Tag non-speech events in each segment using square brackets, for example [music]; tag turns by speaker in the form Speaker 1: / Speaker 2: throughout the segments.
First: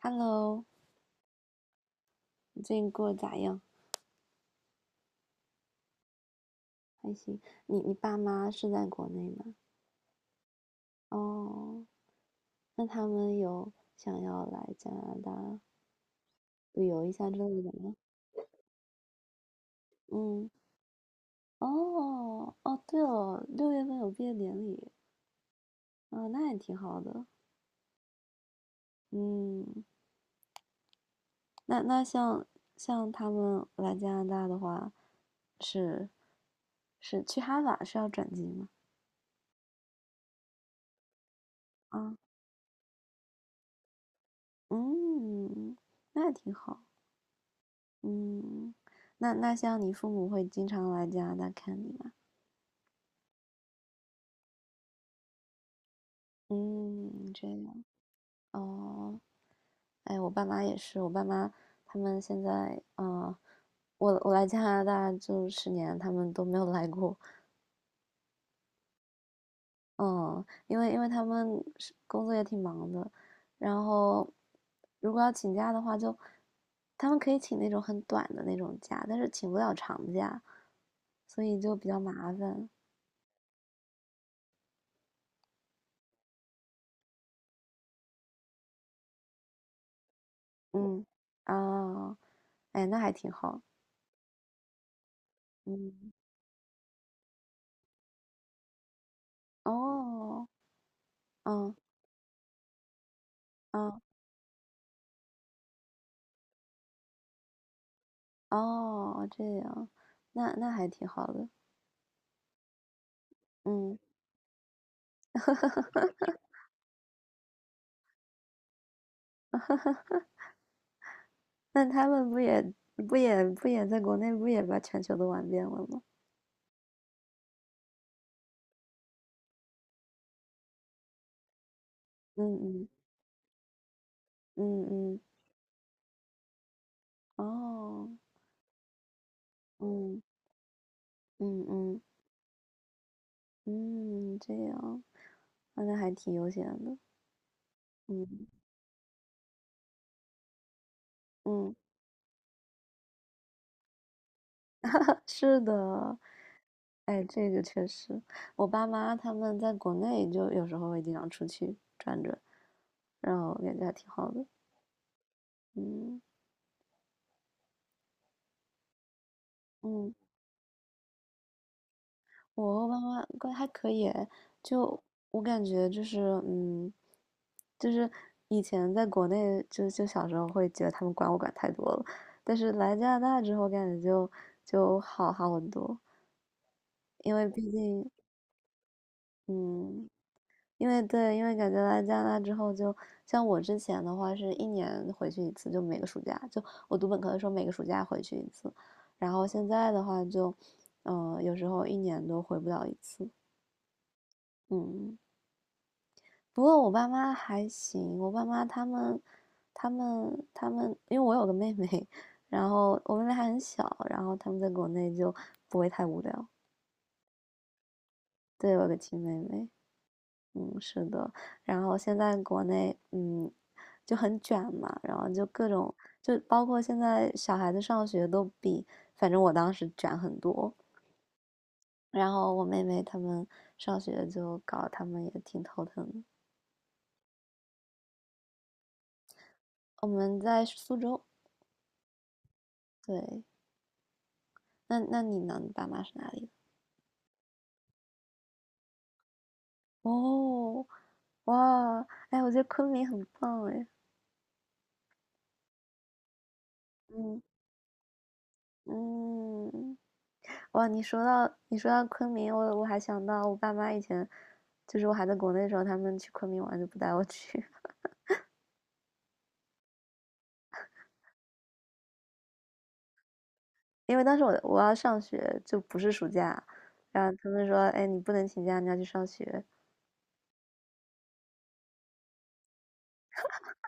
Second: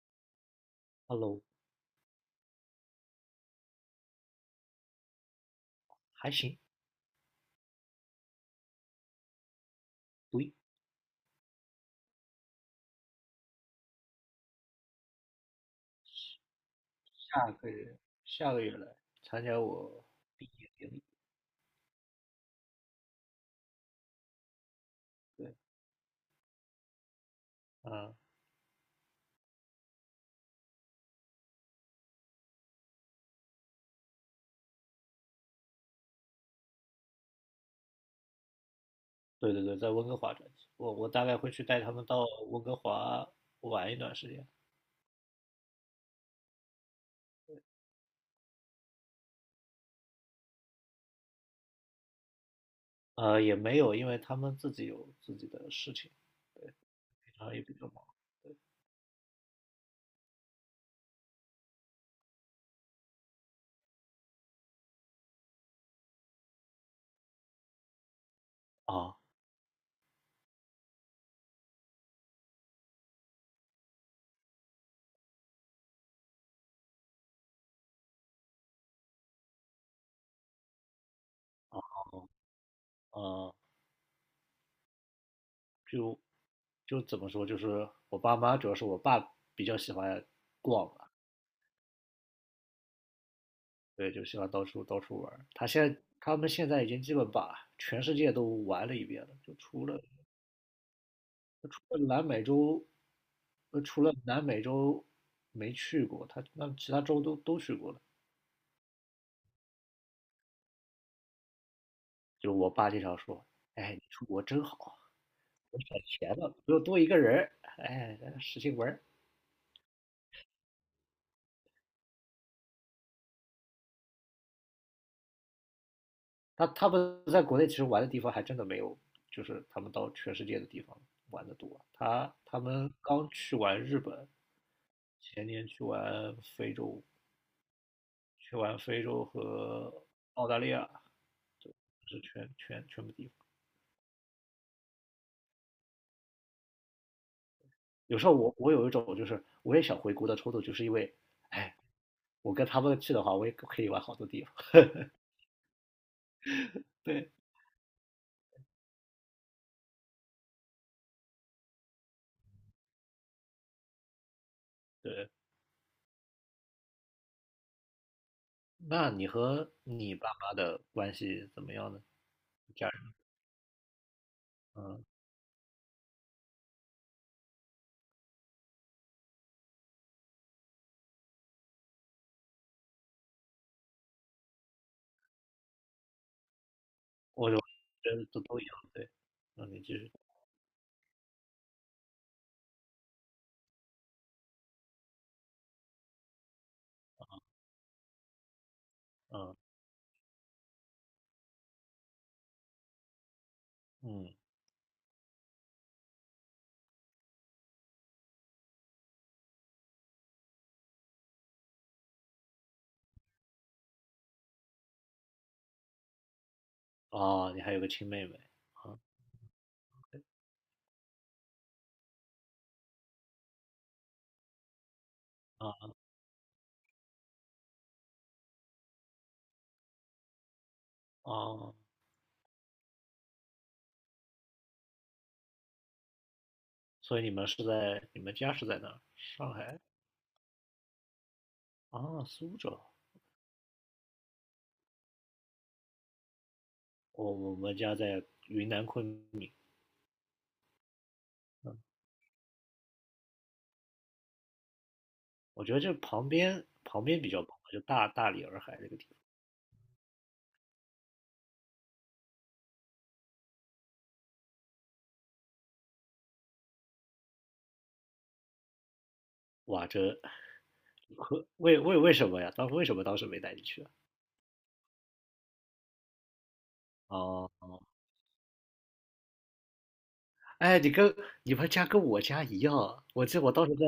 Speaker 1: Hello，
Speaker 2: Hello，
Speaker 1: 你最近过得咋样？
Speaker 2: 还行，
Speaker 1: 还行。你爸妈是在国内吗？
Speaker 2: 不
Speaker 1: 哦，那他们有想要来加拿大旅游一下之
Speaker 2: 下
Speaker 1: 类
Speaker 2: 个
Speaker 1: 的吗？
Speaker 2: 月下个月来参加我毕
Speaker 1: 嗯，
Speaker 2: 业典礼。
Speaker 1: 哦哦，对哦，6月份有毕业典礼，
Speaker 2: 对，
Speaker 1: 啊，那也挺好的。
Speaker 2: 嗯，
Speaker 1: 嗯，那像他们来加拿大的话，是是去哈法是要转机吗？
Speaker 2: 对对对，在温哥华转机，我大概会去带他们
Speaker 1: 啊，
Speaker 2: 到温哥华玩一段时间。
Speaker 1: 嗯，那也挺好。嗯，那像你父母会经常来加拿大看你吗？
Speaker 2: 也没有，因为他们自己有自己的事情，
Speaker 1: 嗯，
Speaker 2: 平
Speaker 1: 这
Speaker 2: 常也比
Speaker 1: 样
Speaker 2: 较忙
Speaker 1: 哦。哎，我爸妈也是，我爸妈他们现在，我来加拿大就10年，他们都没有来过。
Speaker 2: 啊。
Speaker 1: 嗯，因为他们是工作也挺忙的，然后如果要请假的话就，他们可以请那种很短的那种假，但是请不了长假，所以就比较麻烦。
Speaker 2: 呃，就怎么说，就是我爸妈，主要是我爸比较喜欢逛
Speaker 1: 嗯，
Speaker 2: 吧，
Speaker 1: 啊，哎，那还挺好。
Speaker 2: 对，就喜欢到处到处玩儿他现在
Speaker 1: 嗯。
Speaker 2: 他们现在已经基本把全世界都玩了一遍了，就
Speaker 1: 哦，嗯，
Speaker 2: 除了南美洲
Speaker 1: 嗯，
Speaker 2: 除了南美洲没去过，他那其他州都去过了。
Speaker 1: 哦，这样，那还挺好的，
Speaker 2: 就我爸经常说："哎，
Speaker 1: 嗯，
Speaker 2: 你出国真好啊，闲了不用多一个人儿，哎，使劲玩儿
Speaker 1: 那他们不也在国内不也把全球都玩遍了吗？
Speaker 2: 他们在国内其实玩的地方还真的没有，就是他们到全世界的地方玩的多。他
Speaker 1: 嗯
Speaker 2: 他
Speaker 1: 嗯
Speaker 2: 们刚去完日本，
Speaker 1: 嗯嗯，
Speaker 2: 前年
Speaker 1: 哦，
Speaker 2: 去完非洲和
Speaker 1: 嗯
Speaker 2: 澳大利亚，
Speaker 1: 嗯嗯
Speaker 2: 是全部地方。
Speaker 1: 嗯，这样，那还挺悠闲的，
Speaker 2: 有时
Speaker 1: 嗯
Speaker 2: 候我有一种就是我也想回国的冲动，就是因为，
Speaker 1: 嗯，
Speaker 2: 哎，我跟他们去的话，我也可以玩好多地方。[laughs]
Speaker 1: [laughs] 是的，哎，
Speaker 2: 对，
Speaker 1: 这个确实，我爸妈他们在国内就有时候会经常出去转转，然后感觉还挺好的，
Speaker 2: 对，
Speaker 1: 嗯
Speaker 2: 那你和
Speaker 1: 嗯。
Speaker 2: 你爸妈的关系怎么样呢？
Speaker 1: 我和
Speaker 2: 家
Speaker 1: 妈
Speaker 2: 人，
Speaker 1: 妈关系还可以诶。就
Speaker 2: 嗯，
Speaker 1: 我感觉就是，嗯，就是以前在国内就小时候会觉得他们管我管太多了，但是来加拿大之后感觉就好好很多，因为
Speaker 2: 我就
Speaker 1: 毕竟，
Speaker 2: 觉得都一样，对，那你继
Speaker 1: 嗯，
Speaker 2: 续，
Speaker 1: 因为对，因为感觉来加拿大之后就，像我之前的话是一年回去一次，就每个暑假，就我读本科的时候每个暑假回去一次，然后
Speaker 2: 嗯
Speaker 1: 现在的话就，有时候一年都回不了一次，
Speaker 2: 嗯，
Speaker 1: 嗯。不过我爸妈还行，我爸妈他们，因为我有个妹妹，然后我妹妹还很小，然后他们在国内就不会太无聊。
Speaker 2: 哦，你还有个亲妹妹，
Speaker 1: 对，我有个
Speaker 2: 啊
Speaker 1: 亲妹妹，嗯，是的。然后现在国内，嗯，就很卷嘛，然后就各
Speaker 2: 啊
Speaker 1: 种，就包括现在小孩子上学都比，反正我当时卷很多。
Speaker 2: 哦，
Speaker 1: 然后我妹妹他们上学就搞，他们也挺头疼的。
Speaker 2: 所以你们家是在哪儿？上海
Speaker 1: 我们在苏州，
Speaker 2: 啊，苏州，
Speaker 1: 对。那你呢？你爸妈是哪里的？
Speaker 2: 我们家在云南昆明，
Speaker 1: 哦，哇，哎，我觉得昆明很棒哎，
Speaker 2: 我觉得这旁边比
Speaker 1: 嗯
Speaker 2: 较棒，就大理洱海这个地方。
Speaker 1: 嗯，哇，你说到昆明，我还想到我爸妈以前，就是我还在国内的时候，他们去昆明玩就不带我去，[laughs]
Speaker 2: 哇，为什么呀？当时为什么当时没带你去啊
Speaker 1: 因为当时我要上学，就不是暑假，然后
Speaker 2: 哦，
Speaker 1: 他们说，哎，你不能请假，你要去上学，
Speaker 2: 哎，你们家跟我家一样，我记得我当时在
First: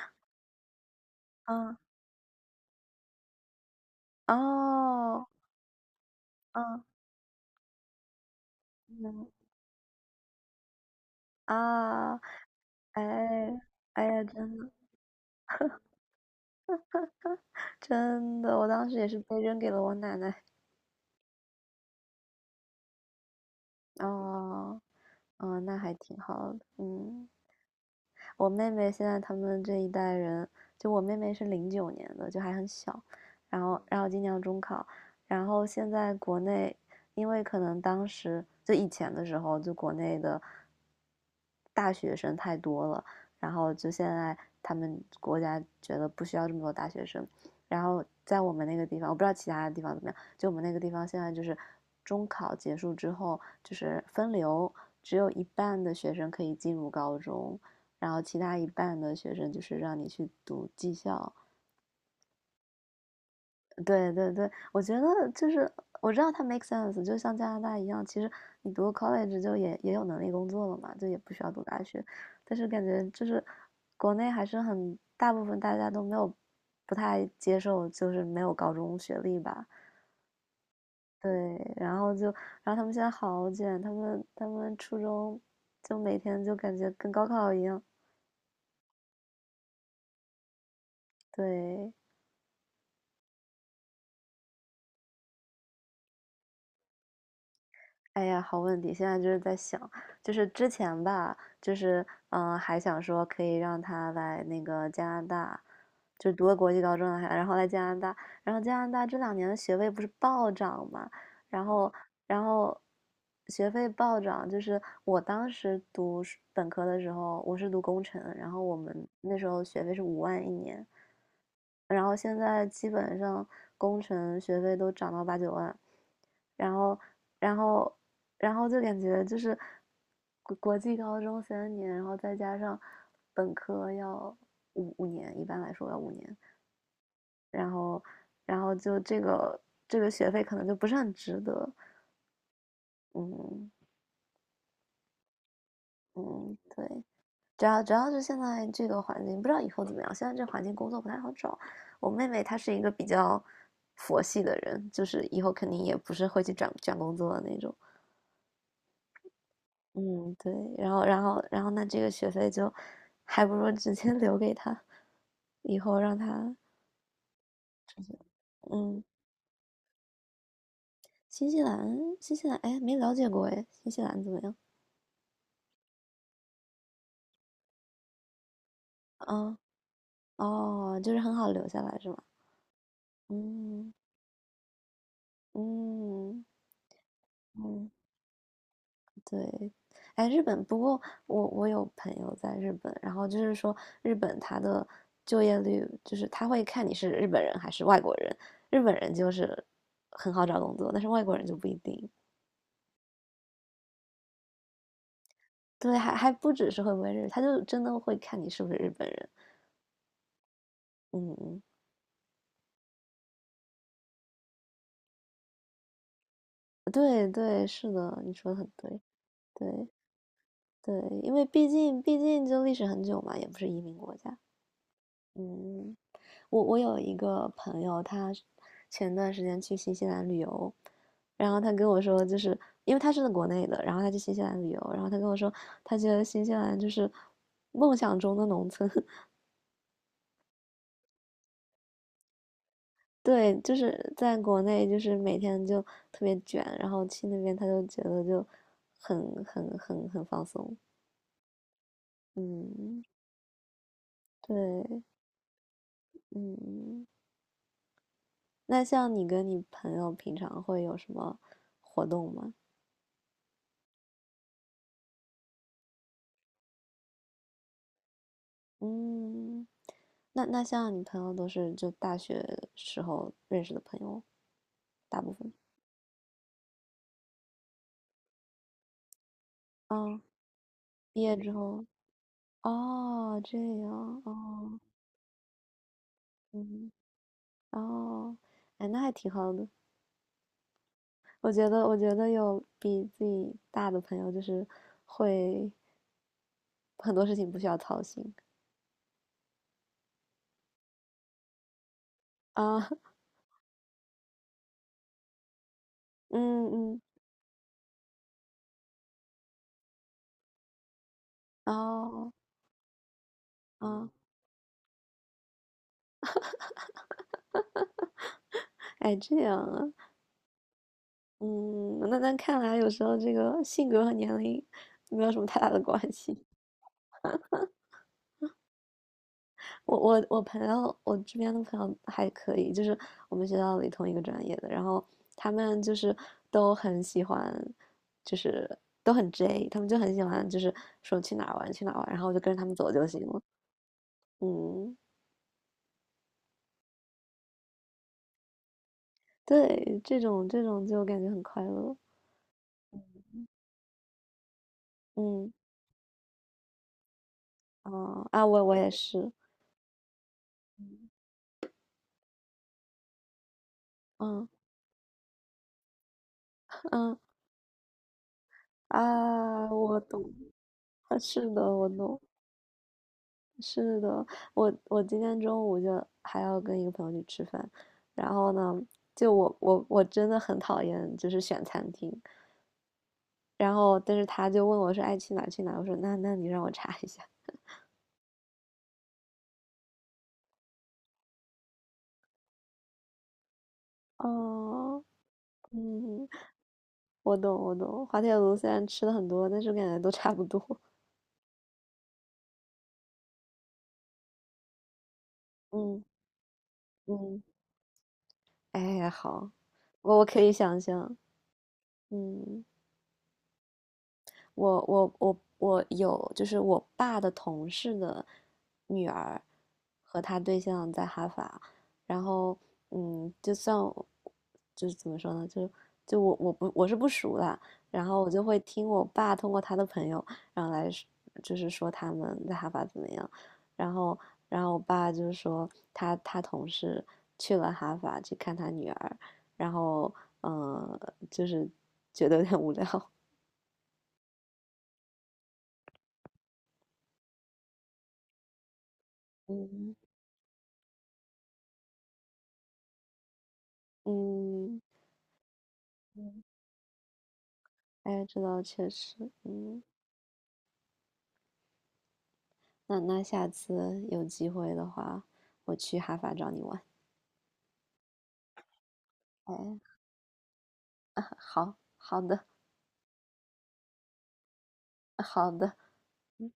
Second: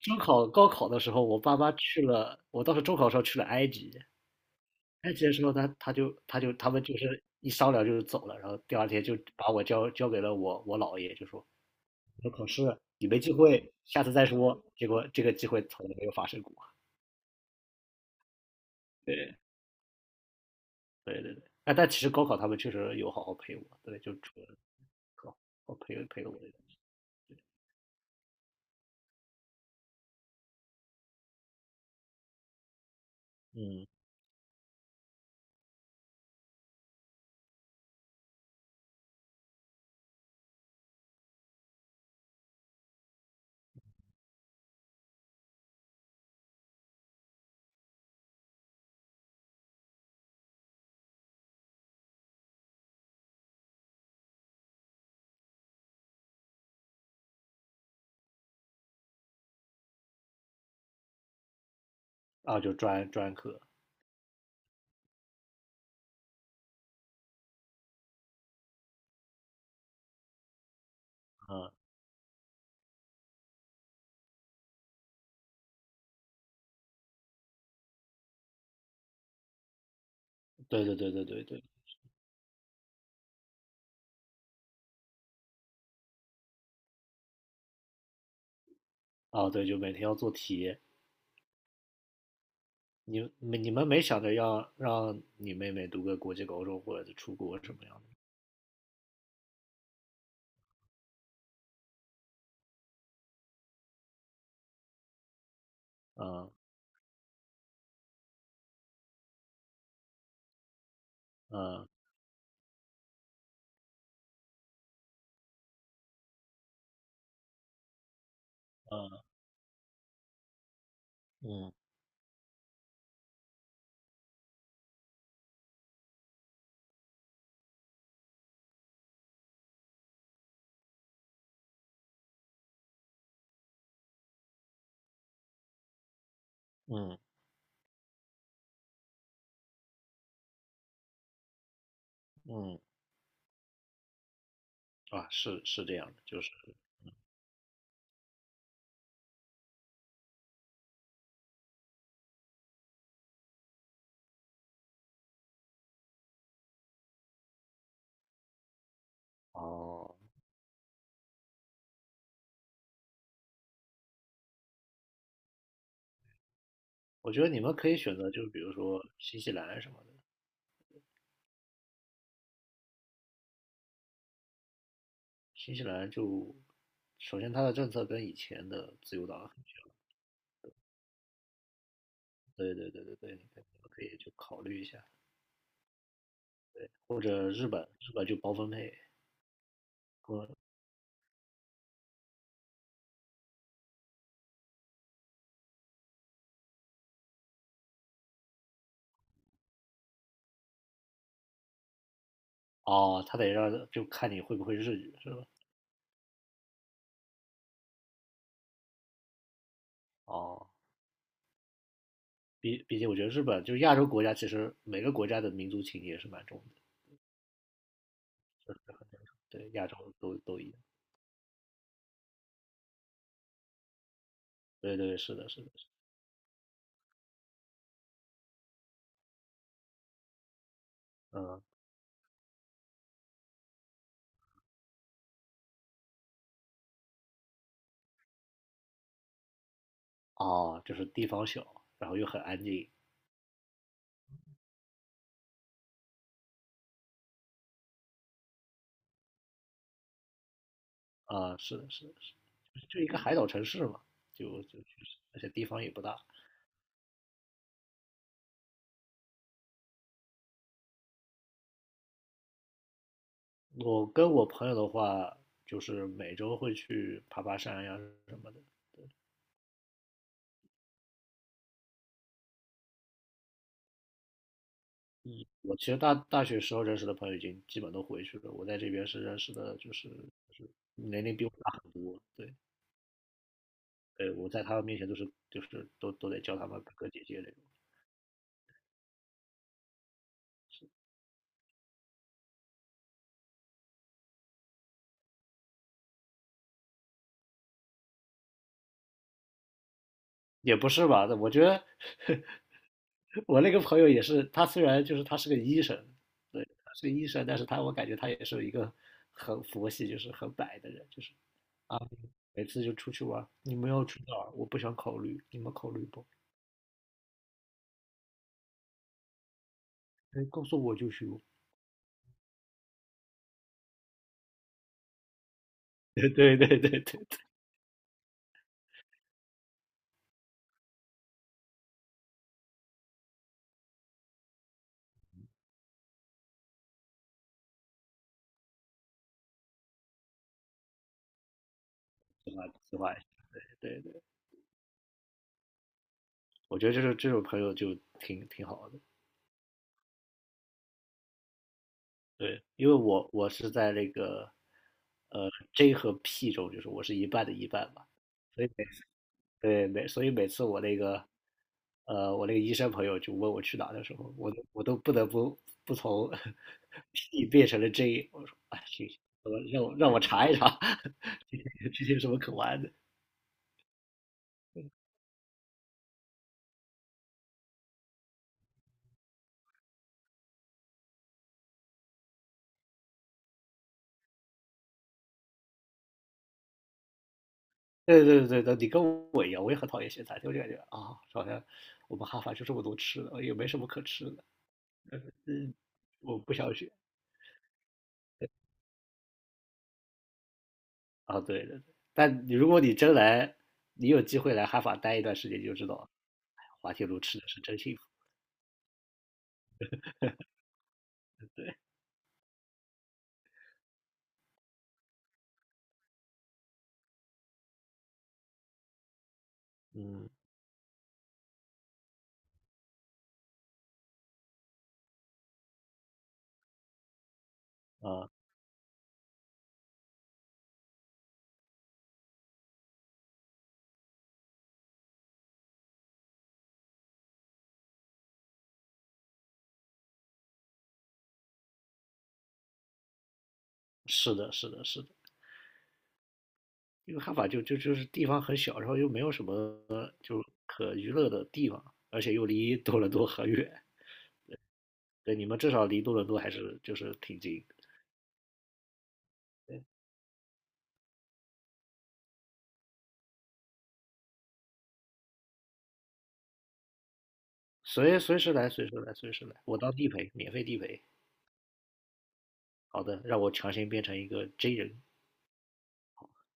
Speaker 2: 中考、高考的时候，我爸妈
Speaker 1: 啊，
Speaker 2: 去了，我当时中考的时候去了埃及，埃及
Speaker 1: 哦，
Speaker 2: 的时候他们
Speaker 1: 嗯
Speaker 2: 就是一商量就是走了，然后第二天就
Speaker 1: 嗯
Speaker 2: 把我交给了我姥爷，就说
Speaker 1: 啊，
Speaker 2: 你考试
Speaker 1: 哎
Speaker 2: 你没机会，下
Speaker 1: 哎
Speaker 2: 次
Speaker 1: 呀，
Speaker 2: 再
Speaker 1: 真
Speaker 2: 说。
Speaker 1: 的
Speaker 2: 结果这个机会从来没有发生过。
Speaker 1: 真的，我当时也是
Speaker 2: 对，
Speaker 1: 被扔给了我奶奶。
Speaker 2: 对对对，哎，但其实高考他们确实有好好陪我，对，就除了
Speaker 1: 哦，
Speaker 2: 课，
Speaker 1: 哦，
Speaker 2: 我
Speaker 1: 那还
Speaker 2: 培
Speaker 1: 挺
Speaker 2: 培我的
Speaker 1: 好的，
Speaker 2: 东西
Speaker 1: 嗯。我妹妹现在他们这一代人，就我妹妹是09年的，就还很小，然后
Speaker 2: 嗯
Speaker 1: 然后今年要中考，然后现在国内，因为可能当时就以前的时候，就国内的大学生太多了，然后就现在他们国家觉得不需要这么多大学生，然后在我们那个地方，我不知道其他的地方怎么样，就我们那个地方现在就是中考结束之后就是分流，只有一半的学生可以进入高中。然后其他一半的学生就是让你去读技校。
Speaker 2: 啊，就专科，
Speaker 1: 对对对，我觉得就是我知道它 make sense，就像加拿大一样，其实你读 college 就也有能力工作了嘛，就也不需要读
Speaker 2: 啊，
Speaker 1: 大学。但是感觉就是国内还是很大部分大家都没有不太接受，就是没有高中学历吧。
Speaker 2: 对对对对
Speaker 1: 对，
Speaker 2: 对对，
Speaker 1: 然后就，然后他们现在好卷，他们初中就每天就感觉跟高考一样。
Speaker 2: 啊对，就每天要做题。
Speaker 1: 对，
Speaker 2: 你们没想着要让你妹妹读个国际高中或者是出国什么样的？
Speaker 1: 哎呀，好问题！现在就是在想，就是之前吧，就是还想说可以让他来那个加拿大，就读
Speaker 2: 嗯
Speaker 1: 个国际高中还然后来加拿大，然后加拿大这2年的学位不是暴涨嘛，然
Speaker 2: 嗯
Speaker 1: 后，然后学费暴涨，就是我当时读是本科的时候，我是读工程，然后我们
Speaker 2: 嗯
Speaker 1: 那时候学费是5万一年，
Speaker 2: 嗯
Speaker 1: 然后现在基本上工程学费都涨到8、9万，然后，然后，然后就感觉就是国际高中3年，然后再加上本科要五年，一般来说要五年，
Speaker 2: 嗯
Speaker 1: 然后，然后就这个学费可能就不是很值得。
Speaker 2: 嗯
Speaker 1: 嗯
Speaker 2: 啊，是是这样的，就是
Speaker 1: 嗯，对，主要是现在这个环境，不知道以后怎么样。现在这环境工作不太好找。我妹妹她是一个比较佛系的人，就是以后肯定也不是会去转转工作的那种。
Speaker 2: 哦，
Speaker 1: 嗯，对。然后那这个学费就还不如直接 [laughs] 留给她，以后让她
Speaker 2: 我觉得你们可以选择，就是比如说
Speaker 1: 嗯，
Speaker 2: 新西兰什么的，
Speaker 1: 新西兰哎，没了解过哎，新西兰怎么样？
Speaker 2: 新西兰就首先它的政策跟以前的自由党很，
Speaker 1: 啊哦，就是很好留下来是吗？
Speaker 2: 对对对对对，你们
Speaker 1: 嗯
Speaker 2: 可以去考虑一下，
Speaker 1: 嗯
Speaker 2: 或者日本，
Speaker 1: 嗯。
Speaker 2: 日本就包分配。
Speaker 1: 对，哎，日
Speaker 2: 嗯
Speaker 1: 本，不过我有朋友在日本，然后就是说日本他的就业率，就是他会看你是日本人还是外国人，日本人就是很好找工作，但是外国人就不一定。
Speaker 2: 哦，他得让就看你会不会日语是吧？
Speaker 1: 对，还不只是会不会日语，他就真的会看你是不是日本人。
Speaker 2: 哦，
Speaker 1: 嗯嗯，
Speaker 2: 毕竟我觉得日本就是亚洲国家，其实每个国家的民族情结是蛮重的，
Speaker 1: 对对，是的，你说的很对，
Speaker 2: 对，亚
Speaker 1: 对
Speaker 2: 洲都一样。
Speaker 1: 对，因为毕竟就历史很久嘛，也不是移民国家。
Speaker 2: 对对，是的，是的，是
Speaker 1: 嗯。我有一个朋友，他前段时间去新西兰旅游，
Speaker 2: 的
Speaker 1: 然后
Speaker 2: 嗯，
Speaker 1: 他跟我说，就是因为他是在国内的，然后他去新西兰旅游，然后他跟我说，他觉得新西兰就是梦想中的农村，[laughs]
Speaker 2: 哦，就是地方小，然后又很安静
Speaker 1: 对，就是在国内就是每天就特别卷，然后去那边他就觉得就很放松，
Speaker 2: 啊，是的，是的，是的就
Speaker 1: 嗯，
Speaker 2: 一个海岛城市嘛，就就就
Speaker 1: 对，
Speaker 2: 是而且地方也不大。
Speaker 1: 嗯，那像你跟你朋友平常会有什么活动吗？
Speaker 2: 我跟我朋友的话，就是每周会去爬爬山呀什么的，
Speaker 1: 嗯。那像你朋友都是就大学时候认识的朋友，大部分。
Speaker 2: 我其实大学时候认识的朋友已经基本都回去了，我在这边是认识的，就是
Speaker 1: 嗯，
Speaker 2: 就是
Speaker 1: 毕
Speaker 2: 年
Speaker 1: 业
Speaker 2: 龄比我
Speaker 1: 之
Speaker 2: 大
Speaker 1: 后，
Speaker 2: 很多，对，
Speaker 1: 哦，这样，
Speaker 2: 对，我在他
Speaker 1: 哦，
Speaker 2: 们面前都是就是都得叫他们
Speaker 1: 嗯，
Speaker 2: 哥哥姐姐那种，
Speaker 1: 哦，哎，那还挺好的。我觉得，我觉得有比自己大的朋友，就是会很多事情不需要操心
Speaker 2: 也不是吧？我觉得 [laughs]
Speaker 1: 啊，[laughs]
Speaker 2: 我那个朋友也是，他虽然就是他是个医生，
Speaker 1: 嗯
Speaker 2: 对，他
Speaker 1: 嗯，
Speaker 2: 是个医生，但是他我感觉他也是一个很佛系，就是很摆的人，就是啊，
Speaker 1: 哦，
Speaker 2: 每次就出去玩，你们要
Speaker 1: 啊，
Speaker 2: 去哪儿？我不想考虑，你们考虑不？
Speaker 1: 哎，这样啊，
Speaker 2: 哎，告诉我就去。[laughs]
Speaker 1: 嗯，那看来有时候这个性格和年龄没有什么太大的关
Speaker 2: 对
Speaker 1: 系。
Speaker 2: 对对对对，
Speaker 1: 我这边的朋友还可以，就是我们学校里同一个专业的，然后他们就是都很喜欢，就是都很 J，他们就很喜欢，就是说去哪儿玩去哪儿玩，然后我就
Speaker 2: 此
Speaker 1: 跟着
Speaker 2: 话
Speaker 1: 他们走
Speaker 2: 此
Speaker 1: 就
Speaker 2: 话也
Speaker 1: 行了。
Speaker 2: 是对。
Speaker 1: 嗯，
Speaker 2: 我觉得就是这种朋友就挺好的。
Speaker 1: 对，这种就感觉很快乐。
Speaker 2: 对，因为我是在那个呃
Speaker 1: 嗯，
Speaker 2: J 和 P 中，就是我是一半的一半嘛，
Speaker 1: 啊啊，我
Speaker 2: 所以
Speaker 1: 我也是，
Speaker 2: 每次我那个医生朋友就问我去哪的时候，
Speaker 1: 嗯
Speaker 2: 我都不得不从 [laughs]
Speaker 1: 嗯
Speaker 2: P 变成了 J,我说啊行，我
Speaker 1: 啊，
Speaker 2: 让我
Speaker 1: 我
Speaker 2: 让我
Speaker 1: 懂，
Speaker 2: 查一查
Speaker 1: [laughs] 是
Speaker 2: [laughs] 这
Speaker 1: 的，
Speaker 2: 些
Speaker 1: 我
Speaker 2: 这些
Speaker 1: 懂。
Speaker 2: 有什么可玩的。
Speaker 1: 是的，我今天中午就还要跟一个朋友去吃饭，然后呢，就我真的很讨厌就是选餐厅，然后但是他就问我说爱去哪儿去哪儿我说那你让我查一下。
Speaker 2: 对对对对，你跟我一样，我也很讨厌咸菜，我就感觉啊，好像我们哈法就这么多吃的，也没什么可吃的。
Speaker 1: 哦，
Speaker 2: 嗯，
Speaker 1: 嗯，
Speaker 2: 我不想学。
Speaker 1: 我懂我懂，滑铁卢虽然吃的很多，但是我感觉都差不多。[laughs]
Speaker 2: 啊，对对，但你如果你真来，你有机会来哈法待一段时间，你就知
Speaker 1: 嗯
Speaker 2: 道，哎滑铁卢吃
Speaker 1: 嗯，
Speaker 2: 的是真幸福。
Speaker 1: 哎，好，我可以想象，嗯。我有，就是我爸的同事的女儿和
Speaker 2: 嗯，
Speaker 1: 他对象在哈法，然后嗯，就算我就是怎么说呢，就我是不熟的，然后
Speaker 2: 啊，
Speaker 1: 我就会听我爸通过他的朋友，然后来说就是说他们在哈法怎么样，然后然后我爸就是说他同事去了哈法去看他女儿，然后嗯、就是觉得有点无聊，
Speaker 2: 是的，是的，是的，因为哈法就是地方很小，然后又没有什
Speaker 1: [laughs]
Speaker 2: 么
Speaker 1: 嗯。
Speaker 2: 就可娱乐的地方，而且又离多伦多很远。
Speaker 1: 嗯，
Speaker 2: 对，你们至少离多伦多
Speaker 1: 嗯。
Speaker 2: 还是就是挺近的
Speaker 1: 哎，这倒确实，嗯，那下次有机会的话，我去哈法找你玩。
Speaker 2: 随时来，随时来，我
Speaker 1: 哎，
Speaker 2: 当地陪，免费地陪。
Speaker 1: [laughs] 好，好的，
Speaker 2: 好的，让我强行变成一个 J 人。
Speaker 1: 好的，嗯。